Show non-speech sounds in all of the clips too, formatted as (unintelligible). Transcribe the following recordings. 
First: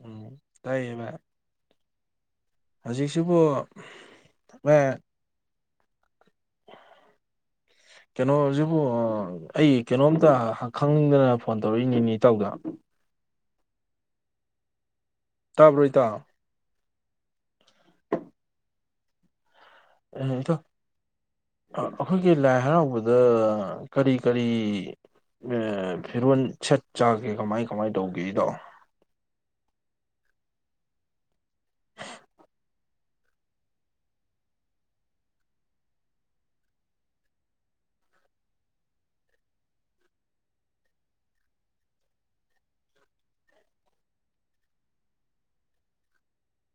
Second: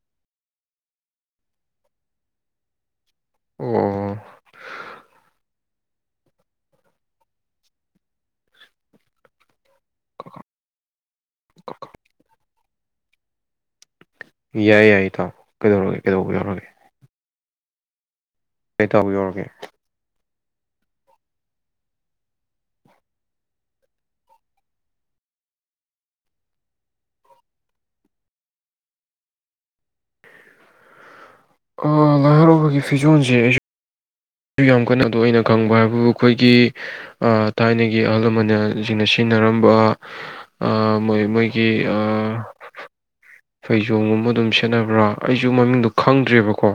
ꯎꯝ ꯇꯥꯏꯌꯦꯕ ꯍꯧꯖꯤꯛꯁꯤꯕꯨ ꯑꯣ ꯃ (inaudible) ꯀꯩꯅꯣꯁꯤꯕꯨ ꯑꯩ ꯀꯩꯅꯣꯝꯇ ꯈꯪꯅꯤꯡꯗꯅ ꯐꯣꯟ ꯇꯧꯔꯛꯏꯅꯤꯅꯤ ꯏꯇꯥꯎꯗ ꯌꯥꯏ ꯌꯥꯏꯌꯦ ꯇꯥꯎ ꯇꯥꯕ꯭ꯔꯣ ꯀꯩꯗꯧꯔꯒꯦ ꯏꯇꯥꯎ ꯀꯩꯗꯧꯕ ꯌꯥꯎꯔꯒꯦ ꯀꯩ ꯇꯥꯎ ꯌꯧꯔꯒꯦ ꯎ ꯊꯣ ꯑꯩꯈꯣꯏꯒꯤ ꯂꯥꯏ ꯍꯔꯥꯎꯕꯗ ꯀꯔꯤ ꯀꯔꯤ ꯐꯤꯔꯣꯜ ꯁꯦꯠ ꯆꯥꯒꯦ ꯀꯃꯥꯏ ꯀꯃꯥꯏ ꯇꯧꯒꯦ ꯑꯩꯗꯣ ꯂꯥꯏꯍꯔꯥꯎꯕꯒꯤ ꯐꯤꯖꯣꯜꯁꯦ ꯑꯗꯨ ꯌꯥꯝ ꯀꯟꯅꯗꯣ ꯑꯩꯅ ꯈꯪꯕ ꯍꯥꯏꯕꯨ ꯑꯩꯈꯣꯏꯒꯤ ꯊꯥꯏꯅꯒꯤ ꯑꯍꯜ ꯂꯃꯟꯅꯁꯤꯡꯅ ꯁꯤꯖꯤꯟꯅꯔꯝꯕ ꯑ ꯃꯣꯏ ꯃꯣꯏꯒꯤ ꯑ ꯐꯩꯖꯣꯝꯒꯨꯝꯕ ꯑꯗꯨꯝ ꯁꯦꯠꯅꯕ꯭ꯔꯥ ꯑꯩꯁꯨ ꯃꯃꯤꯡꯗꯣ ꯈꯪꯗ꯭ꯔꯦꯕꯀꯣ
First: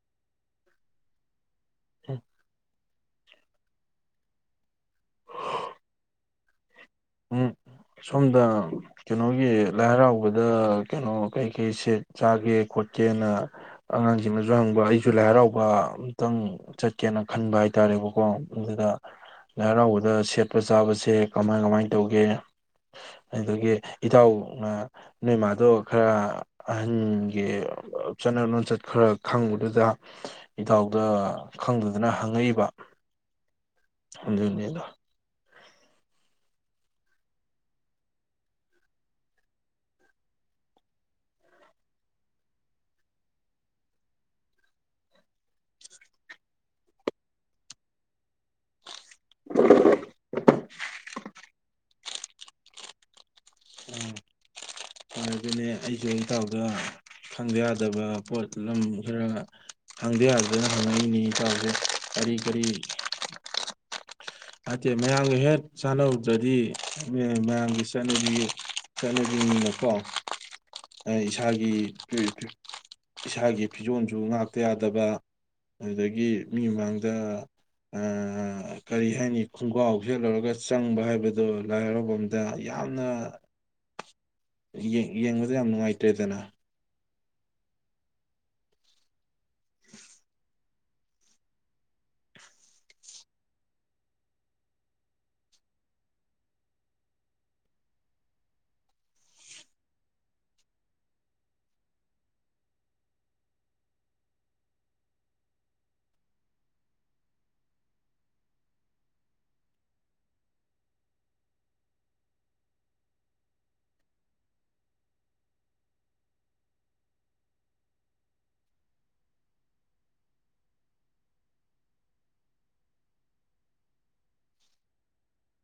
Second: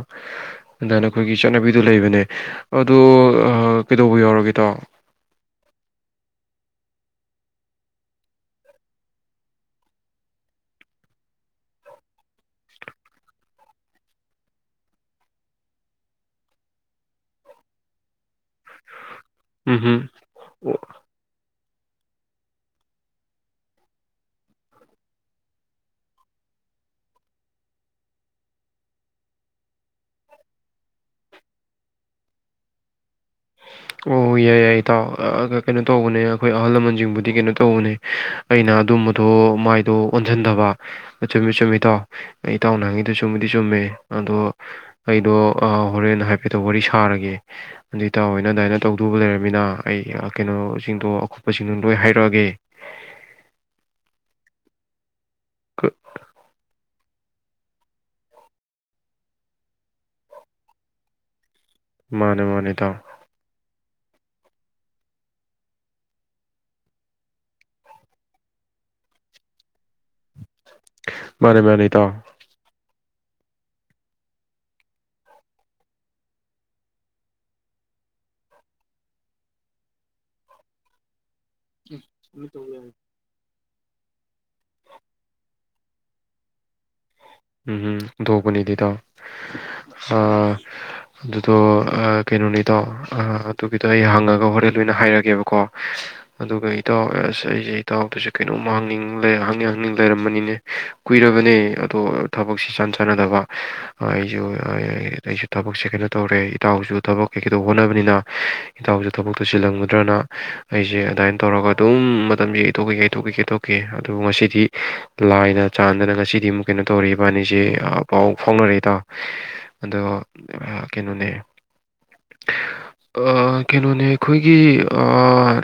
ꯑꯟꯗꯥꯅ ꯑꯩꯈꯣꯏꯒꯤ ꯆꯠꯅꯕꯤꯗꯣ ꯂꯩꯕꯅꯦ ꯑꯗꯣ ꯀꯩꯗꯧꯕ ꯌꯥꯎꯔꯒꯦ ꯇꯣ ꯎꯝ (inaudible) ꯁꯣꯝꯗ ꯀꯩꯅꯣꯒꯤ ꯂꯥꯏ ꯍꯔꯥꯎꯕꯗ ꯀꯩꯅꯣ ꯀꯩ ꯀꯩ ꯁꯦꯠ ꯆꯥꯒꯦ ꯈꯣꯠꯀꯦꯅ ꯑꯉꯥꯡꯁꯤꯡꯅꯁꯨ ꯍꯪꯕ ꯑꯩꯁꯨ ꯂꯥꯏ ꯍꯔꯥꯎꯕ ꯑꯝꯇꯪ ꯆꯠꯀꯦꯅ ꯈꯟꯕ ꯍꯥꯏꯇꯥꯔꯦꯕꯀꯣ ꯑꯗꯨꯗ ꯂꯥꯏ ꯎꯝ ꯍꯝ ꯍꯔꯥꯎꯕꯗ ꯁꯦꯠꯄ ꯆꯥꯕꯁꯦ ꯀꯃꯥꯏ ꯀꯃꯥꯏ ꯇꯧꯒꯦ ꯑꯗꯨꯗꯒꯤ ꯏꯇꯥꯎꯅ ꯅꯣꯏꯃꯥꯗꯣ ꯈꯔ ꯑꯍꯟꯒꯤ ꯆꯠꯅ ꯂꯣꯟꯆꯠ ꯈꯔ ꯈꯪꯕꯗꯨꯗ ꯏꯇꯥꯎꯗ ꯈꯪꯗꯗꯅ ꯍꯪꯉꯛꯏꯕ ꯑꯣ ꯌꯥꯏ ꯌꯥꯏ ꯑꯗꯨꯅꯤꯗ ꯏꯇꯥꯎ ꯀꯩꯅꯣ ꯇꯧꯕꯅꯦ ꯑꯩꯈꯣꯏ ꯑꯍꯜ ꯂꯃꯟꯁꯤꯡꯕꯨꯗꯤ ꯀꯩꯅꯣ ꯇꯧꯕꯅꯦ ꯑꯩꯅ ꯑꯗꯨꯝꯕꯗꯣ ꯃꯥꯏ ꯑꯗꯣ ꯑꯣꯟꯁꯤꯟꯗꯕ ꯑ ꯆꯨꯝꯃꯤ ꯆꯨꯝꯃꯤ ꯏꯇꯥꯎ ꯏꯇꯥꯎꯅ ꯍꯪꯉꯛꯏꯗꯣ ꯆꯨꯝꯕꯨꯗꯤ ꯆꯨꯝꯃꯦ ꯑꯗꯣ ꯑꯩꯗꯣ ꯍꯣꯔꯦꯟ ꯍꯥꯏꯐꯦꯠꯇꯣ ꯋꯥꯔꯤ ꯁꯥꯔꯒꯦ ꯑꯗꯨ ꯏꯇꯥꯎ ꯅꯪꯅ ꯑꯗꯨꯃꯥꯏꯅ ꯇꯧꯗꯧꯕ ꯂꯩꯔꯕꯃꯤꯅ ꯑꯩ ꯀꯩꯅꯣꯁꯤꯡꯗꯣ ꯑꯀꯨꯠꯄꯁꯤꯡꯗꯣ ꯂꯣꯏ ꯍꯥꯏꯔꯛꯑꯒꯦ ꯎꯝ ꯑꯗꯨꯅꯦ ꯀ ꯑꯩꯁꯨ ꯏꯇꯥꯎꯗ ꯈꯪꯗ ꯌꯥꯗꯕ ꯄꯣꯠꯂꯝ ꯈꯔ ꯍꯪꯗ ꯌꯥꯗꯗꯅ ꯍꯪꯉꯛꯏꯅꯤꯥꯅꯦ ꯢꯇꯥꯎꯗ ꯃꯥꯅꯦ ꯃꯥꯅꯦ ꯢꯇꯥꯎ ꯅꯠꯇꯦ ꯃꯌꯥꯝꯒ ꯍꯦꯛ ꯆꯥꯟꯅꯧꯗ꯭ꯔꯗꯤ ꯃꯌꯥꯝꯒꯤ ꯆꯠꯅꯕꯤ ꯆꯠꯂꯕꯤꯅꯤꯅ ꯀꯣ ꯑꯩ ꯃꯥꯅꯦ ꯏꯁꯥꯒꯤ ꯃꯥꯅꯦ ꯏꯇꯥꯎ ꯏꯁꯥꯒꯤ ꯐꯤꯖꯣꯜꯁꯨ ꯉꯥꯛꯇ ꯌꯥꯗꯕ ꯑꯗꯨꯗꯒꯤ ꯃꯤ ꯃꯃꯥꯡꯗ ꯀꯔꯤ ꯍꯥꯏꯅꯤ ꯈꯣꯡꯒꯥꯎ ꯁꯦꯠꯂꯨꯔꯒ ꯆꯪꯕ ꯍꯥꯏꯕꯗꯣ ꯂꯥꯏ ꯍꯔꯥꯎꯕꯝꯗ ꯌꯥꯝꯅ ꯌꯦꯡꯕꯗ ꯌꯥꯝ ꯅꯨꯉꯥꯏꯇ꯭ꯔꯦꯗꯅ ꯎꯝ ꯑꯣꯟꯊꯣꯛꯄꯅꯤꯗ ꯏꯇꯥꯎ (unintelligible) ꯑꯥ ꯑꯗꯨꯗꯣ ꯀꯩꯅꯣꯅꯦ ꯢꯇꯥꯎ ꯑꯗꯨꯒꯤꯗꯣ ꯑꯩ ꯍꯪꯉꯒ ꯍꯣꯔꯦꯟ ꯑꯣꯏꯅ ꯍꯥꯏꯔꯒꯦꯕꯀꯣ ꯑꯗꯨꯒ ꯏꯇꯥꯎ ꯑꯁ ꯑꯩꯁꯦ ꯏꯇꯥꯎꯗꯁꯨ ꯀꯩꯅꯣꯝꯃ ꯍꯅꯤꯡ ꯍꯥꯡꯅꯤꯡ ꯂꯩꯔꯝꯕꯅꯤꯅꯦ ꯀꯨꯏꯔꯕꯅꯦ ꯑꯗꯣ ꯊꯕꯛꯁꯤ ꯆꯥꯟ ꯆꯥꯟꯅꯗꯕ ꯑꯩꯁꯨ ꯑꯩꯁꯨ ꯊꯕꯛꯁꯦ ꯀꯩꯅꯣ ꯇꯧꯔꯦ ꯏꯇꯥꯎꯁꯨ ꯊꯕꯛ ꯀꯩ ꯀꯩꯗꯧꯕ ꯍꯣꯠꯅꯕꯅꯤꯅ ꯏꯇꯥꯎꯁꯨ ꯊꯕꯛꯇꯨ ꯆꯜꯂꯝꯒꯗ꯭ꯔꯅ ꯑꯩꯁꯦ ꯑꯗꯨꯃꯥꯢꯅ ꯇꯧꯔꯒ ꯑꯗꯨꯝ ꯃꯇꯝꯁꯦ ꯌꯩꯊꯣꯑ ꯌꯩꯊꯣꯛꯑ ꯌꯩꯊꯣꯛꯑ ꯑꯣ ꯑꯗꯨ ꯉꯁꯤꯗꯤ ꯂꯥꯏꯅ ꯆꯥꯟꯗꯅ ꯉꯁꯤꯗꯤ ꯑꯃꯨꯛ ꯀꯩꯅꯣ ꯇꯧꯔꯦ ꯏꯕꯥꯅꯤꯁꯦ ꯄꯥꯎ ꯐꯥꯎꯅꯔꯦ ꯢꯇꯥꯎ ꯑꯗꯣ ꯀꯩꯅꯣꯅꯦ ꯑ ꯀꯩꯅꯣꯅꯦ ꯑꯩꯈꯣꯏꯒꯤ ꯑ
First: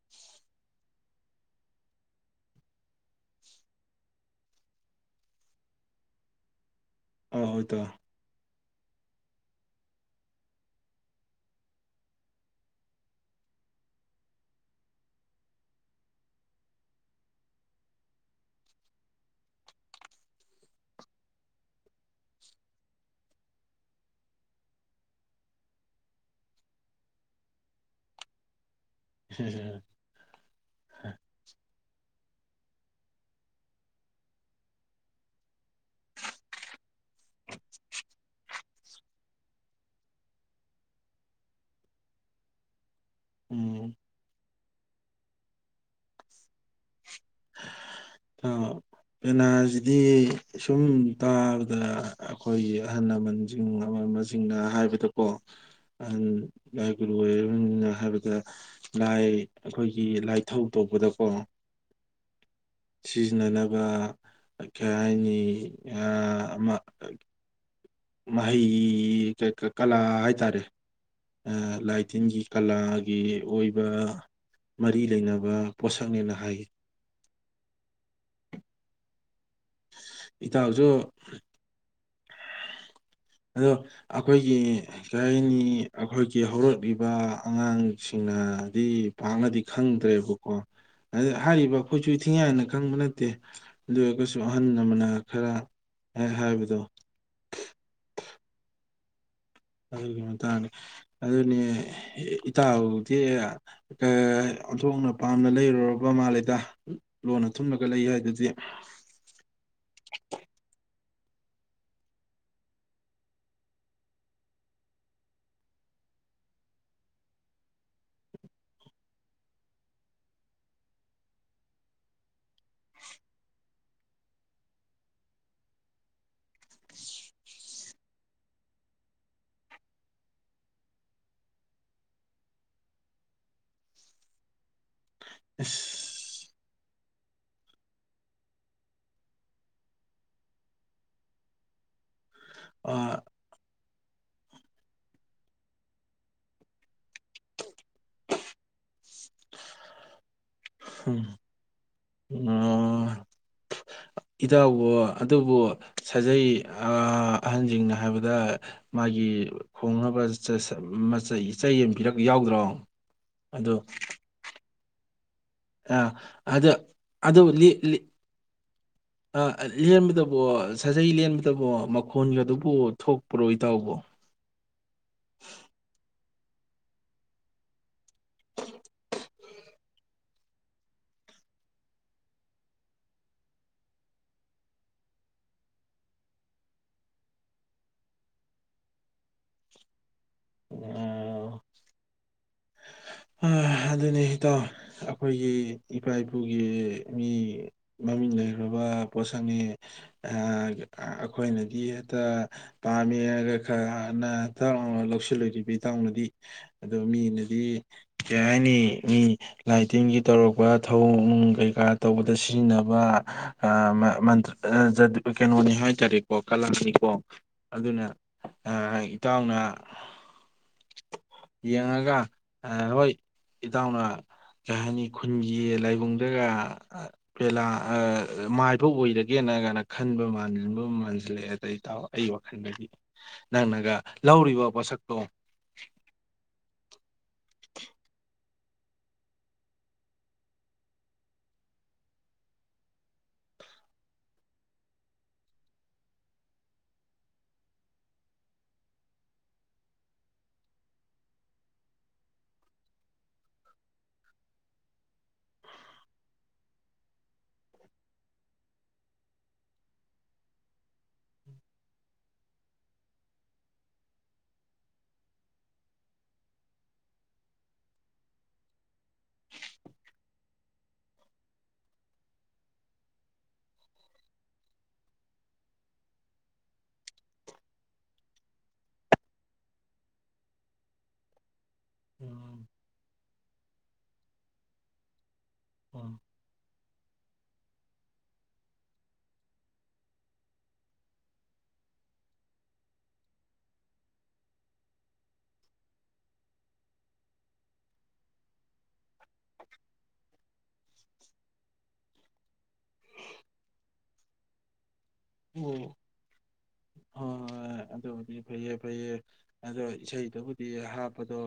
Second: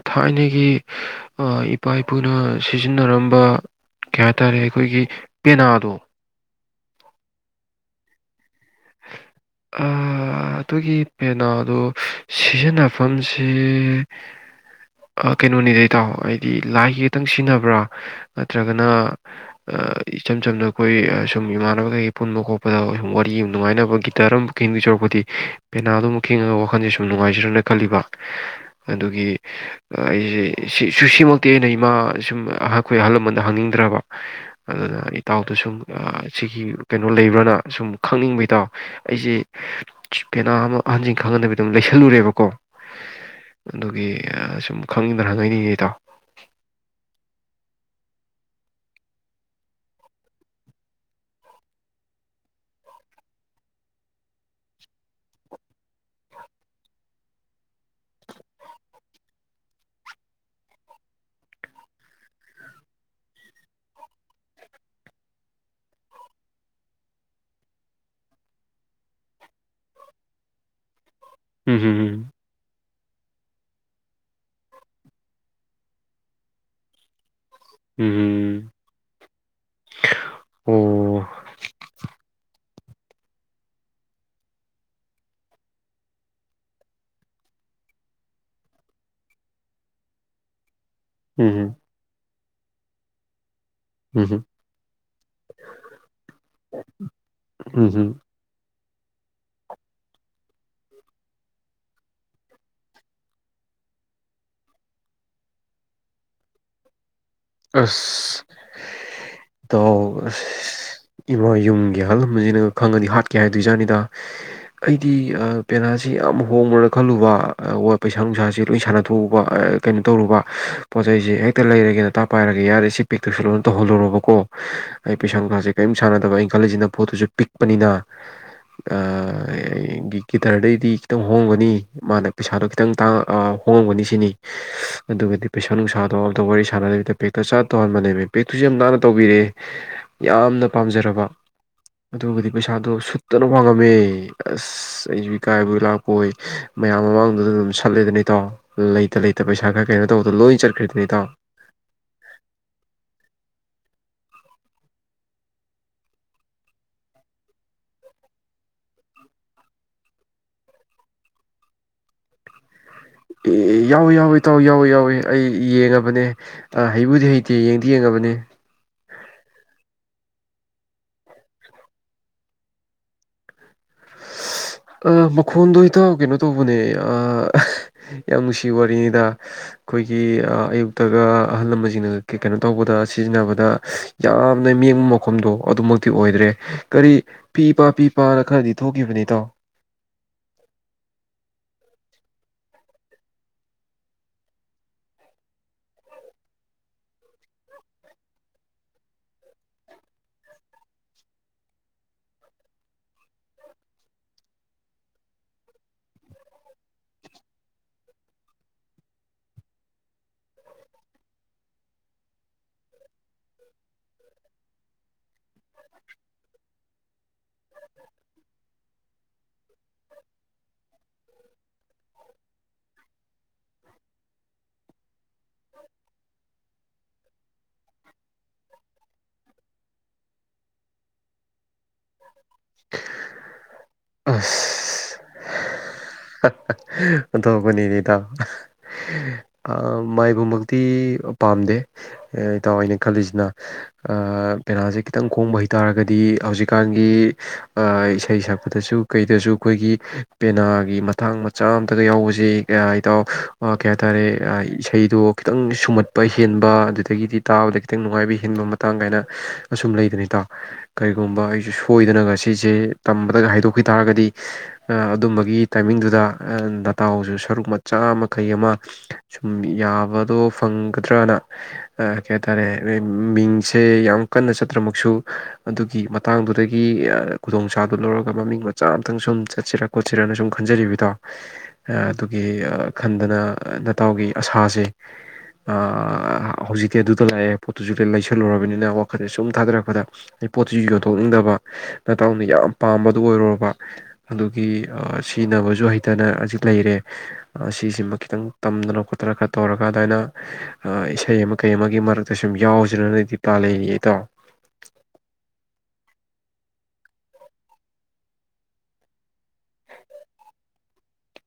ꯊꯥꯏꯅꯒꯤ ꯏꯄꯥ ꯏꯄꯨꯅ ꯁꯤꯖꯤꯟꯅꯔꯝꯕ ꯀꯩ ꯍꯥꯏꯇꯥꯔꯦ ꯑꯩꯈꯣꯏꯒꯤ ꯄꯦꯅꯥꯗꯣ ꯑ ꯍꯣꯏ ꯢꯇꯥꯎ ꯑꯥ ꯑꯗꯨꯒꯤ ꯄꯦꯅꯥꯗꯣ ꯁꯤꯖꯤꯟꯅꯐꯝꯁꯦ ꯀꯩꯅꯣꯅꯦ ꯏꯇꯥꯎ ꯍꯥꯏꯗꯤ ꯂꯥꯏꯒꯤ ꯈꯛꯇꯪ ꯁꯤꯖꯤꯟꯅꯕ꯭ꯔꯥ ꯅꯠꯇ꯭ꯔꯒꯅ ꯏꯆꯝ ꯆꯝꯅ ꯑꯩꯈꯣꯏ ꯁꯨꯝ ꯏꯃꯥꯟꯅꯕ ꯈꯩꯒ ꯄꯨꯟꯕ ꯈꯣꯠꯄꯗ ꯁꯨꯝ ꯋꯥꯔꯤ ꯌꯦꯡꯕ ꯅꯨꯡꯉꯥꯏꯅꯕ ꯒꯤꯇꯔ ꯑꯃ ꯈꯤꯡꯗꯧ ꯁꯔꯨꯛꯄꯨꯗꯤ ꯄꯦꯅꯥꯗꯣ ꯑꯃꯨꯛ ꯈꯤꯡꯉꯥꯒ ꯋꯥꯈꯟꯁꯦ ꯁꯨꯝ ꯅꯨꯡꯉꯥꯏꯖꯤꯔꯅ ꯈꯜꯂꯤꯕ ꯑꯗꯨꯒꯤ ꯑꯩꯁꯦ ꯁꯤ ꯁꯤꯃꯛꯇꯤ ꯑꯩꯅ ꯏꯃꯥ ꯁꯨꯝ ꯑꯩꯈꯣꯏ ꯑꯍꯜ ꯂꯃꯟꯗ ꯍꯪꯅꯤꯡꯗ꯭ꯔꯕ ꯑꯗꯨꯅ ꯏꯇꯥꯎꯗ ꯁꯨꯝ ꯁꯤꯒꯤ ꯀꯩꯅꯣ ꯂꯩꯕ꯭ꯔꯅ ꯁꯨꯝ ꯈꯪꯅꯤꯡꯕꯩ ꯏꯇꯥꯎ ꯑꯩꯁꯦ ꯄꯦꯅꯥ ꯑꯃ ꯑꯍꯟꯁꯤꯡ ꯈꯪꯍꯟꯗꯕꯤꯗ ꯑꯗꯨꯝ ꯂꯩꯁꯜꯂꯨꯔꯦꯕꯀꯣ ꯎꯝ ꯑꯗꯨꯒꯤ ꯁꯨꯝ ꯈꯪꯅꯤꯡꯗꯅ ꯍꯪꯉꯛꯏꯅꯦ ꯅꯇꯥꯎ ꯑ ꯄꯦꯅꯥꯁꯤꯗꯤ ꯁꯨꯝ ꯇꯥꯕꯗ ꯑꯩꯈꯣꯏꯒꯤ ꯑꯍꯜ ꯂꯃꯟ ꯎꯝ ꯑꯃ ꯑꯃꯁꯤꯡꯅ ꯍꯥꯏꯕꯗꯀꯣ ꯑꯍꯟ ꯂꯥꯏ ꯒꯨꯔꯨ ꯑꯣꯢꯔꯤꯕ ꯁꯤꯡꯅ ꯍꯥꯏꯕꯗ ꯂꯥꯏ ꯑꯩꯈꯣꯏꯒꯤ ꯂꯥꯏꯊꯧ ꯇꯧꯕꯗꯀꯣ ꯁꯤꯖꯤꯟꯅꯅꯕ ꯀꯩ ꯍꯥꯏꯅꯤ ꯑꯃ ꯃꯍꯩ ꯀꯂꯥ ꯍꯥꯏꯇꯥꯔꯦ ꯂꯥꯏ ꯎꯝ ꯇꯤꯟꯒꯤ ꯀꯂꯥꯒꯤ ꯑꯣꯏꯕ ꯃꯔꯤ ꯂꯩꯅꯕ ꯄꯣꯠꯁꯛꯅꯦꯅ ꯍꯥꯏꯌꯦ ꯎꯝ ꯎꯝ ꯏꯇꯥꯎꯁꯨ ꯑꯣ (unintelligible) ꯑꯗꯣ ꯑꯩꯈꯣꯏꯒꯤ ꯀꯩꯍꯥꯏꯅꯤ ꯑꯩꯈꯣꯏꯒꯤ ꯍꯧꯔꯛꯂꯤꯕ ꯑꯉꯥꯡꯁꯤꯡꯅꯗꯤ ꯄꯥꯛꯅꯗꯤ ꯈꯪꯗ꯭ꯔꯦꯕ ꯀꯣ ꯎꯝ ꯍꯥꯏꯔꯤꯕ ꯑꯩꯈꯣꯏꯁꯨ ꯏ ꯊꯤꯡꯉꯥꯏꯅ ꯈꯪꯕ ꯅꯠꯇꯦ ꯑꯗꯨ ꯑꯣꯢꯔꯒꯁꯨ ꯎꯝ ꯑꯍꯜ ꯂꯃꯅ ꯈꯔ ꯍꯥꯏꯕꯗꯣ ꯎꯝ ꯍꯝ ꯑꯗꯨꯒꯤ ꯃꯇꯥꯡꯅꯦ ꯑꯗꯨꯅꯦ ꯏꯇꯥꯎꯗꯤ ꯑꯣꯟꯊꯣꯛꯅ ꯄꯥꯝꯅ ꯂꯩꯔꯨꯔꯕ ꯃꯥꯜꯂꯦꯗ ꯂꯣꯟꯅ ꯊꯨꯝꯂꯒ ꯂꯩ ꯍꯥꯏꯗꯨꯗꯤ ꯥꯎ ꯑꯁ ꯏꯃꯥ ꯌꯨꯝꯒꯤꯦ ꯑꯍꯜꯕꯁꯤꯅ ꯈꯪꯉꯗꯤ ꯍꯥꯠꯀꯦ ꯍꯥꯏꯗꯣꯏꯖꯥꯠꯅꯤꯗ ꯑꯩꯗꯤ ꯄꯦꯅꯥꯁꯤ ꯌꯥꯝ ꯍꯣꯡꯉꯨꯔꯅ ꯈꯜꯂꯨꯕ ꯄꯩꯁꯥ ꯅꯨꯡꯁꯥꯁꯤ ꯂꯣꯏ ꯁꯥꯟꯅꯊꯣꯛꯎꯕ ꯀꯩꯅꯣ ꯇꯧꯔꯨꯕ ꯄꯣꯠ ꯆꯩꯩꯁꯤ ꯍꯦꯛꯇ ꯂꯩꯔꯒꯦꯅ ꯇꯥꯛ ꯄꯥꯏꯔꯒ ꯌꯥꯔꯦ ꯁꯤ ꯄꯦꯛꯇꯁꯨ ꯂꯣꯏꯅ ꯇꯧꯍꯜꯂꯨꯔꯕꯀꯣ ꯑꯩ ꯄꯩꯁꯥ ꯥꯁꯦ ꯀꯔꯤꯝ ꯁꯥꯟꯅꯗꯕ ꯑꯩ ꯀꯂꯁꯤꯅ ꯄꯣꯠꯇꯨꯁꯨ ꯄꯤꯛꯄꯅꯤꯅ ꯒꯤꯇꯔꯗꯩꯗꯤ ꯈꯤꯇꯪ ꯍꯣꯡꯒꯅꯤ ꯃꯥꯅ ꯄꯩꯁꯥꯗꯣ ꯈꯤꯇꯪꯥꯡ ꯍꯣꯡꯉꯝꯒꯅꯤ ꯁꯤꯅꯤ ꯑꯗꯨꯒꯗꯤ ꯄꯩꯁꯥ ꯅꯨꯡꯁꯥꯗꯧ ꯑꯝꯇ ꯑꯁ ꯋꯥꯔꯤ ꯁꯥꯟꯅꯗꯕꯤꯗ ꯦꯛꯇ ꯆꯥ ꯇꯧꯍꯟꯕꯅꯦꯕ ꯄꯦꯛꯇꯨꯁꯨ ꯌꯥꯝ ꯅꯥꯟꯅ ꯇꯧꯕꯤꯔꯛꯑꯦ ꯌꯥꯝꯅ ꯄꯥꯝꯖꯔꯕ ꯑꯗꯨꯒꯕꯨꯗꯤ ꯄꯩꯁꯥꯗꯣ ꯑ, ꯁꯨꯠꯇꯅ ꯋꯥꯡꯉꯝꯃꯦ ꯑꯁ ꯑꯁ ꯑꯩꯁꯨ ꯏꯀꯥꯏꯕꯒꯤ ꯂꯥꯛꯄꯣꯏ ꯃꯌꯥꯝ ꯃꯃꯥꯡꯗꯨꯗ ꯑꯗꯨꯝ ꯁꯠꯂꯤꯦꯗꯅ ꯏꯇꯥꯎ ꯂꯩ ꯍꯦꯇ ꯂꯩꯇ ꯄꯩꯁꯥ ꯈꯔ ꯀꯩꯅꯣ ꯇꯧꯕꯗꯣ ꯂꯣꯏ ꯆꯠꯈ꯭ꯔꯗꯅꯤꯇꯥꯎ ꯎꯝ (unintelligible) ꯏꯗꯥꯎꯕꯣ ꯑꯗꯨꯕꯨ ꯁꯥꯖꯩ ꯑꯍꯟꯁꯤꯡꯅ ꯍꯥꯏꯕꯗ ꯃꯥꯒꯤ ꯈꯣꯡꯅꯕꯆ ꯌꯦꯟꯕꯤꯤꯔꯛ ꯌꯥꯎꯗ꯭ꯔꯣ ꯑꯦ ꯑꯗꯣ ꯌꯥꯎꯋ ꯌꯥꯎꯋꯦ ꯇꯥꯎꯋ ꯌꯥꯎꯋꯦ ꯌꯥꯎꯋꯦ ꯑꯩ ꯑ, ꯌꯦꯡꯉꯕꯅꯦ ꯑꯗ ꯍꯩꯕꯨꯗꯤ ꯑꯗꯨ ꯍꯩꯇꯦ ꯂꯤ- ꯌꯦꯡꯗꯤ ꯂꯤ- ꯌꯦꯡꯉꯕꯅꯦ ꯑ ꯂꯦꯟꯕꯗꯕꯣ ꯁꯥꯖꯩ ꯂꯦꯟꯕꯗꯕꯣ ꯃꯈꯣꯟꯒ ꯑꯗꯨꯕꯨ ꯊꯣꯛꯄꯔꯣꯏ ꯇꯕꯣ ꯑ ꯃꯈꯣꯟꯗꯣ ꯍꯦꯛꯇ ꯀꯩꯅꯣ ꯇꯧꯕꯅꯦ ꯑ ꯌꯥꯝ ꯅꯨꯡꯁꯤ ꯋꯥꯔꯤꯉꯩꯗ ꯑꯩꯈꯣꯏꯒꯤ ꯑꯌꯨꯛꯇꯒ ꯑꯍꯜ ꯂꯃꯟꯁꯤꯡꯅ ꯀꯩꯅꯣ ꯇꯧꯕꯗ ꯁꯤꯖꯤꯟꯅꯕꯗ ꯌꯥꯝꯅ ꯌꯦꯡꯕ ꯃꯐꯝꯗꯣ ꯑꯗꯨꯃꯛꯇꯤ ꯑꯣꯏꯗ꯭ꯔꯦ ꯀꯔꯤ ꯐꯤ ꯄꯥ ꯐꯤ ꯄꯥꯅ ꯈꯔꯗꯤ ꯊꯣꯛꯈꯤꯕꯅꯤꯇꯣ ꯑꯣ ꯑ ꯑꯗꯨ ꯑꯗꯨꯅꯤꯍꯤꯇꯣ ꯑꯩꯈꯣꯏꯒꯤ ꯏꯄꯥ ꯏꯄꯨꯒꯤ ꯃꯤ ꯃꯃꯤꯡ ꯂꯩꯈꯨꯔꯕ ꯄꯣꯠꯁꯛꯅꯤ ꯑ ꯑꯩꯈꯣꯏꯅꯗꯤ ꯍꯦꯛꯇ ꯄꯥꯝꯃꯦꯔꯒ ꯈꯔ ꯍꯥꯟꯅ ꯊ ꯂꯧꯁꯤꯜꯂꯣꯏꯔꯤꯕ ꯏꯇꯥꯎꯅꯗꯤ ꯑꯣ ꯃꯤꯅꯗꯤ ꯀꯅꯤ ꯃꯤ ꯂꯥꯏ ꯇꯤꯟꯒꯤ ꯇꯧꯔꯛꯄ ꯊꯧꯑꯣꯅꯨꯡ ꯀꯩꯀꯥ ꯇꯧꯕꯗ ꯁꯤꯖꯤꯟꯅꯕ ꯀꯩꯅꯣꯅꯤ ꯍꯥꯏꯇꯥꯔꯦꯀꯣ ꯀꯂꯥꯡꯅꯤꯀꯣ ꯑꯗꯨꯅ ꯏꯇꯥꯎꯅ ꯌꯦꯡꯉꯒ ꯍꯣꯏ ꯏꯇꯥꯎꯅ ꯀꯩ ꯍꯥꯏꯅꯤ ꯈꯨꯟꯒꯤ ꯂꯥꯏꯕꯨꯡꯗꯒ ꯄꯦꯂꯥ ꯃꯥꯏꯕ ꯑꯣꯏꯔꯒꯦꯅ ꯀꯥꯏꯅ ꯈꯟꯕ ꯃꯥꯟꯕ ꯃꯥꯟꯁꯤꯜꯂꯛꯑꯦ ꯑꯗꯩ ꯇ ꯑꯩ ꯋꯥꯈꯜꯗꯗꯤ ꯅꯪꯅꯒ ꯂꯧꯔꯤꯕ ꯄꯣꯠꯁꯛꯇꯣ ꯊꯕꯨꯅꯤ ꯂꯤꯗ ꯃꯥꯏꯕꯃꯛꯇꯤ ꯄꯥꯝꯗꯦ ꯑꯦ ꯏꯇꯥꯎꯏꯅꯦ ꯈꯜꯂꯤꯁꯤꯅ ꯄꯦꯅꯥꯁꯦ ꯈꯤꯇꯪ ꯈꯣꯡꯕ ꯍꯩꯇꯥꯥꯔꯒꯗꯤ ꯍꯧꯖꯤꯛꯀꯥꯟꯒꯤ ꯏꯁꯩ ꯁꯛꯄꯗꯁꯨ ꯀꯩꯗꯁꯨ ꯑꯩꯈꯣꯏꯒꯤ ꯄꯦꯅꯥ ꯑꯩꯒꯤ ꯃꯇꯊꯥꯡ ꯃꯆꯥ ꯑꯃꯝꯇꯒ ꯌꯥꯎꯕꯁꯦ ꯏꯇꯥꯎ ꯀꯩ ꯍꯥꯏꯇꯥꯔꯦ ꯏꯁꯩꯗꯣ ꯈꯤꯇꯪ ꯁꯨꯝꯍꯠ ꯄ ꯍꯦꯟꯕ ꯑꯗꯨꯗꯒꯤꯗꯤ ꯇꯥꯕꯗ ꯈꯤꯇꯪ ꯅꯨꯡꯉꯥꯏꯕ ꯍꯦꯟꯕ ꯃꯇꯥꯡ ꯀꯥꯏꯅ ꯑꯁꯨꯝ ꯂꯩꯗꯅꯤꯇꯥꯎ ꯀꯔꯤꯒꯨꯝꯕ ꯑꯩꯁꯨ ꯁꯣꯏꯗꯅ ꯉ ꯁꯤꯁꯦ ꯇꯝꯕꯗꯒ ꯍꯥꯏꯗꯣꯛꯈꯤ ꯇꯥꯔꯒꯗꯤ ꯑꯗꯨꯝꯕꯒꯤ ꯇꯥꯏꯃꯤꯡꯗꯨꯗ ꯗꯇꯥꯁꯨ ꯁꯔꯨꯛ ꯃꯆꯥ ꯃꯈꯩ ꯑꯃ ꯁꯨꯝ ꯌꯥꯕꯗꯣ ꯐꯪꯒꯗ꯭ꯔꯅ ꯀꯩ ꯍꯥꯏꯇꯥꯔꯦ ꯃꯤꯡꯁꯦ ꯌꯥꯝ ꯀꯟꯅ ꯆꯠꯇ꯭ꯔꯃꯛꯁꯨ ꯑꯗꯨꯒꯤ ꯃꯇꯥꯡꯗꯨꯗꯒꯤ ꯈꯨꯗꯣꯡꯆꯥꯥꯗꯨ ꯂꯧꯔꯒ ꯃꯃꯤꯡ ꯃꯆꯥ ꯑꯃꯇꯪ ꯁꯨꯝ ꯆꯠꯁꯤꯔ ꯈꯣꯠꯁꯤꯔꯅ ꯁꯨꯝ ꯈ ꯈꯟꯖꯔꯤꯕꯗꯣ ꯑꯗꯨꯒꯤ ꯎꯝ ꯈꯟꯗꯅ ꯅꯇꯎꯒꯤ ꯑꯁꯥꯁꯦ ꯎꯝ ꯑ ꯍꯧꯖꯤꯛꯇꯛꯤ ꯑꯗꯨꯗ ꯂꯥꯛꯑꯦ ꯄꯣꯠꯇꯨꯁꯨ ꯂꯩꯁꯜꯂꯨꯔꯕꯅꯤꯅ ꯋꯥꯈꯜꯁꯦ ꯁꯨꯝ ꯊꯥꯗꯔꯛꯄꯗ ꯑꯩ ꯄꯣꯠꯁꯤꯁꯨ ꯌꯣꯟꯊꯣꯛꯅꯤꯡꯗꯕ ꯅꯇꯥꯎꯅ ꯌꯥꯝ ꯄꯥꯝꯕꯗꯨ ꯑꯣꯏꯔꯨꯔꯕ ꯑꯗꯨꯒꯤ ꯑ ꯁꯤꯖꯤꯟꯅꯕꯁꯨ ꯍꯩꯇꯅ ꯍꯖꯤꯛ ꯂꯩꯔꯦ꯫ ꯁꯤꯁꯤꯃ ꯈꯤꯇꯪ ꯇꯝꯗꯅ ꯈꯣꯠꯇꯅ ꯈꯔ ꯇꯧꯔꯒ ꯑꯗꯥꯏꯅ ꯑ ꯏꯁꯩ ꯑꯃ ꯀꯩ ꯑꯃꯒꯤ ꯃꯔꯛꯇ ꯁꯨꯝ ꯌꯥꯎꯖꯤꯔꯅ ꯗꯤꯄꯥ ꯂꯩꯔꯤꯌꯦ ꯏꯇꯥꯎ꯫ ꯑꯝ ꯍꯣꯍꯣꯏ ꯑꯗꯨꯗꯤ ꯐꯩꯌꯦ ꯐꯩꯌꯦ ꯑꯗꯣ ꯏꯁꯩꯗꯨꯕꯨꯗꯤ ꯍꯥꯞꯄꯗꯣ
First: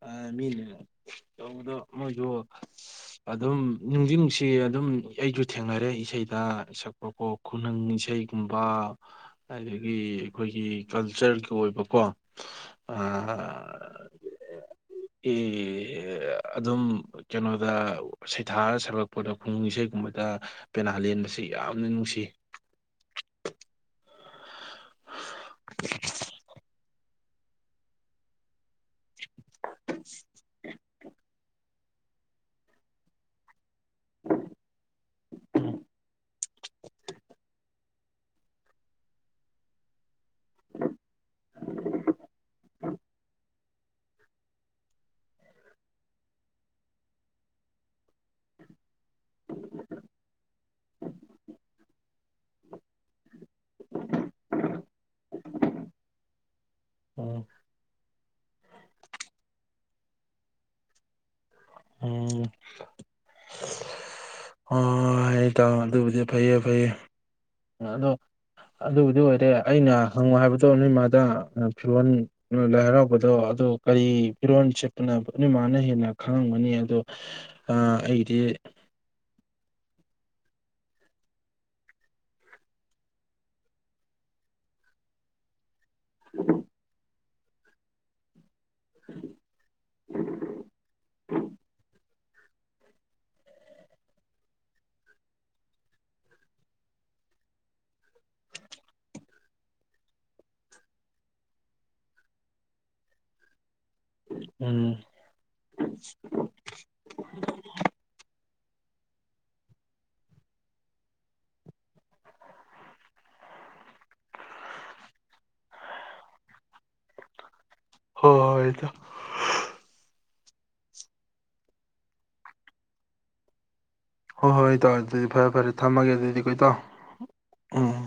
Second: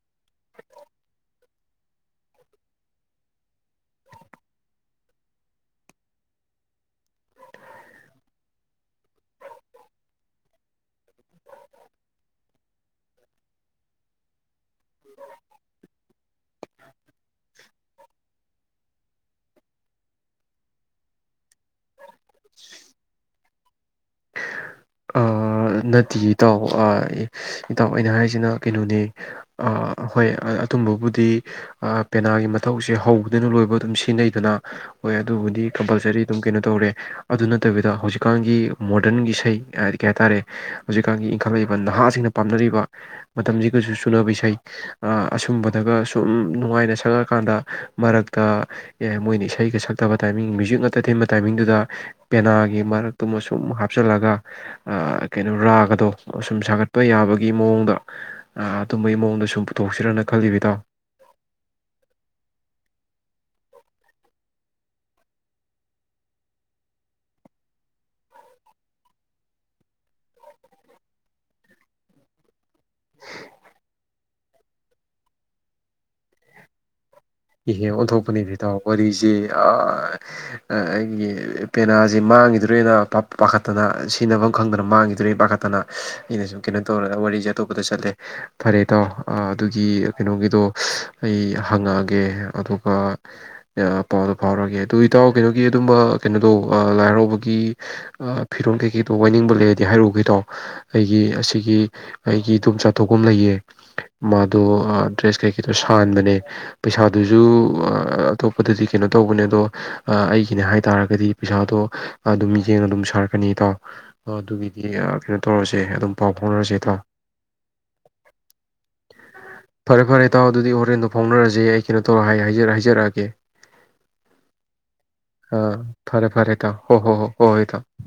ꯑ ꯃꯤꯅꯦ ꯇꯧꯕꯗ ꯃꯣꯏꯁꯨ ꯑꯗꯨꯝ ꯅꯨꯡꯗꯤ ꯅꯨꯡꯁꯤꯌꯦ ꯑꯗꯨꯝ ꯑꯩꯁꯨ ꯊꯦꯡꯅꯔꯦ ꯏꯁꯩꯗ ꯁꯛꯄꯀꯣ ꯈꯨꯅꯨꯡ ꯏꯁꯩ ꯨꯒꯨꯝꯕ ꯑꯗꯒꯤ ꯑꯩꯈꯣꯏꯒꯤ ꯀꯜꯆꯔꯒꯤ ꯑꯣꯏꯕꯀꯣ ꯑ ꯏ ꯑ ꯑꯗꯨꯝ ꯀꯩꯅꯣꯗ ꯁꯩꯊꯥꯔ ꯁꯧꯔꯛꯄꯗ ꯈꯨꯅꯨꯡ ꯏꯁꯩꯒꯨꯝꯕꯗ ꯄꯦꯅꯥ ꯂꯦꯟꯕꯁꯤ ꯌꯥꯝꯅ ꯅꯨꯡꯁꯤ꯫ (inaudible) ꯑ ꯅꯠꯇꯦ ꯏꯇꯥꯎ ꯑ ꯏꯇꯥꯎ ꯑꯩꯅ ꯍꯥꯏꯁꯤꯅ ꯀꯩꯅꯣꯅꯦ ꯑ ꯍꯣꯏ ꯑꯗꯨꯝꯕꯕꯨꯗꯤ ꯑ ꯄꯦꯅꯥꯒꯤ ꯃꯊꯧꯁꯦ ꯍꯧꯕꯗꯩꯅ ꯂꯣꯏꯕ ꯗꯨꯝ ꯁꯤꯟꯅꯩꯗꯅ ꯑꯣꯏ ꯑꯗꯨꯕꯨꯗꯤ ꯀꯝꯄꯜꯁꯔꯤ ꯑꯗꯨꯝ ꯀꯩꯅꯣ ꯇꯧꯔꯦ ꯑꯗꯨ ꯅꯠꯇꯕꯤꯗ ꯍꯧꯖꯤꯛꯀꯥꯟꯒꯤ ꯃꯣꯗꯔꯟꯒꯤ ꯏꯁꯩ ꯍꯥꯏꯗꯤ ꯀꯩ ꯍꯥꯏꯇꯥꯔꯦ ꯍꯧꯖꯤꯛꯀꯥꯟꯒꯤ ꯏꯪꯈꯠꯂꯛꯏꯕ ꯅꯍꯥꯁꯤꯡꯅ ꯄꯥꯝꯅꯔꯤꯕ ꯃꯇꯝꯁꯤ ꯀꯁꯨ ꯆꯨꯅꯕ ꯏꯁꯩ ꯑ ꯑꯁꯨꯝꯕꯗꯒ ꯁꯨꯝ ꯅꯨꯡꯉꯥꯏꯅ ꯁꯒꯑꯀꯥꯟꯗ ꯃꯔꯛꯇ ꯑꯦ ꯃꯣꯏꯅ ꯏꯁꯩꯒ ꯁꯛꯇꯕ ꯇꯥꯏꯃꯤꯡ ꯃ꯭ꯌꯨꯖꯤꯛ ꯉꯠꯇ ꯊꯤꯟꯕ ꯇꯥꯏꯃꯤꯡꯗꯨꯗ ꯄꯦꯅꯥꯒꯤ ꯃꯔꯛꯇꯨꯃꯁꯨ ꯁꯨꯝ ꯍꯥꯞꯆꯤꯜꯂꯒ ꯑ ꯀꯩꯅꯣ ꯔꯥꯒꯗꯣ ꯑꯁꯨꯝ ꯁꯥꯒꯠꯄ ꯎꯝ ꯌꯥꯕꯒꯤ ꯃꯑꯣꯡꯗ ꯑ ꯑꯗꯨꯝꯕꯩ ꯃꯑꯣꯡꯗ ꯁꯨꯝ ꯄꯨꯊꯣꯛꯁꯤꯔꯅ ꯈꯜꯂꯤꯕꯤ ꯏꯇꯥꯎ꯫ ꯎꯝ ꯑ ꯇꯥꯡ ꯑꯗꯨꯕꯨꯗꯤ ꯐꯩꯌꯦ ꯐꯩꯌꯦ ꯑꯗꯣ ꯑꯗꯨꯕꯨꯗꯤ ꯑꯣꯏꯔꯦ ꯑꯩꯅ ꯍꯪꯉꯣ ꯍꯥꯏꯕꯗꯣ ꯅꯣꯏꯃꯥꯗ ꯐꯤꯔꯣꯜ ꯂꯥꯏ ꯍꯔꯥꯎꯕꯗꯣ ꯑꯗꯣ ꯀꯔꯤ ꯐꯤꯔꯣꯜ ꯆꯦꯠꯄꯅꯣ ꯅꯣꯏꯃꯥꯅ ꯍꯦꯟꯅ ꯈꯪꯉꯝꯒꯅꯤ ꯑꯗꯣ ꯏꯍꯦ ꯑꯩꯒꯤꯗꯤ ꯑꯣꯟꯊꯣꯛꯄꯅꯦ ꯇꯥꯎ ꯋꯥꯔꯤꯁꯦ ꯑꯥ ꯑ ꯑꯩꯒꯤ ꯄꯦꯅꯥꯁꯦ ꯃꯥꯡꯈꯤꯗ꯭ꯔꯦꯅ ꯄꯥ ꯄꯥꯈꯠꯇꯅ ꯁꯤꯖꯤꯟꯅꯐꯝ ꯈꯪꯗꯅ ꯃꯥꯡꯈꯤꯗ꯭ꯔꯦ ꯄꯥꯈꯠ ꯇꯅ ꯑꯩꯅꯁꯨꯨꯝ ꯀꯩꯅꯣ ꯇꯧꯔ ꯋꯥꯔꯤꯁꯦ ꯑꯇꯣꯞꯄꯗ ꯆꯠꯂꯦ ꯐꯔꯦ ꯏꯇꯥꯎ ꯑ ꯑꯗꯨꯒꯤ ꯀꯩꯅꯣꯒꯤꯗꯣ ꯑꯩ ꯍꯪꯉꯛ ꯒꯦ ꯑꯗꯨꯒ ꯄꯥꯎꯗꯣ ꯐꯥꯎꯔꯒꯦ ꯑꯗꯨ ꯏꯇꯥꯎ ꯀꯩꯅꯣꯒꯤ ꯑꯗꯨꯝꯕ ꯀꯩꯅꯣꯗꯣ ꯂꯥꯏ ꯍꯔꯥꯎꯕꯒꯤ ꯑ ꯐꯤꯔꯣꯟ ꯀꯩꯀꯩꯗꯣ ꯋꯥꯏꯅꯤꯡꯕ ꯂꯩꯔꯗꯤ ꯍꯥꯏꯔꯧꯀꯣ ꯏꯇꯥꯎ꯫ ꯑꯩꯒꯤ ꯑꯁꯤꯒꯤ ꯑꯩꯒꯤ ꯗꯨꯝ ꯆꯥꯊꯣꯛꯐꯝ ꯂꯩꯌꯦ ꯃꯥꯗꯣ ꯎꯝ ꯗ꯭ꯔꯦꯁ ꯀꯩꯀꯩꯗꯣ ꯁꯥꯟꯕꯅꯦ꯫ ꯄꯩꯁꯥꯗꯨꯁꯨ ꯑ ꯑꯇꯣꯞꯄꯗꯗꯤ ꯀꯩꯅꯣ ꯇꯧꯕꯅꯦ ꯑꯗꯣ ꯑ ꯑꯩꯒꯤꯅꯦ ꯍꯥꯏꯇꯥꯥꯔꯒꯗꯤ ꯄꯩꯁꯥꯗꯣ ꯑꯗꯨꯝ ꯌꯦꯡꯉ ꯗꯨꯝ ꯁꯥꯔꯛꯀꯅꯤ ꯏꯇꯥꯎ꯫ ꯑꯗꯨꯒꯤꯗꯤ ꯀꯩꯅꯣ ꯇꯧꯔꯁꯦ ꯑꯗꯨꯝ ꯄꯥꯎ ꯐꯥꯎꯅꯔꯁꯦ ꯏꯇꯥꯎ ꯍꯣꯏꯗ ꯐꯔꯦ ꯐꯔꯦ ꯇꯥꯎ ꯑꯗꯨꯗꯤ ꯍꯔꯦꯟꯗ ꯐꯥꯎꯅꯔꯁꯤ꯫ ꯖꯤ ꯑꯩ ꯀꯩꯅꯣ ꯇꯧꯔ ꯍꯥꯏ ꯍꯥꯏꯖ ꯍꯥꯏꯖꯔꯛꯑꯒꯦ꯫ ꯍꯣꯏ ꯍꯣꯏ ꯏꯇꯥꯎ ꯑꯗꯨꯗꯤ ꯐꯔꯦ ꯑ ꯐꯔꯦ ꯊꯝꯃꯒꯦ ꯐꯔꯦ ꯑꯗꯨꯗꯤꯀꯣ ꯐꯔꯦ ꯏꯇꯥꯎ ꯇꯥꯎ ꯍꯣ ꯍꯣ ꯍꯣ ꯍꯣꯏ ꯎꯝ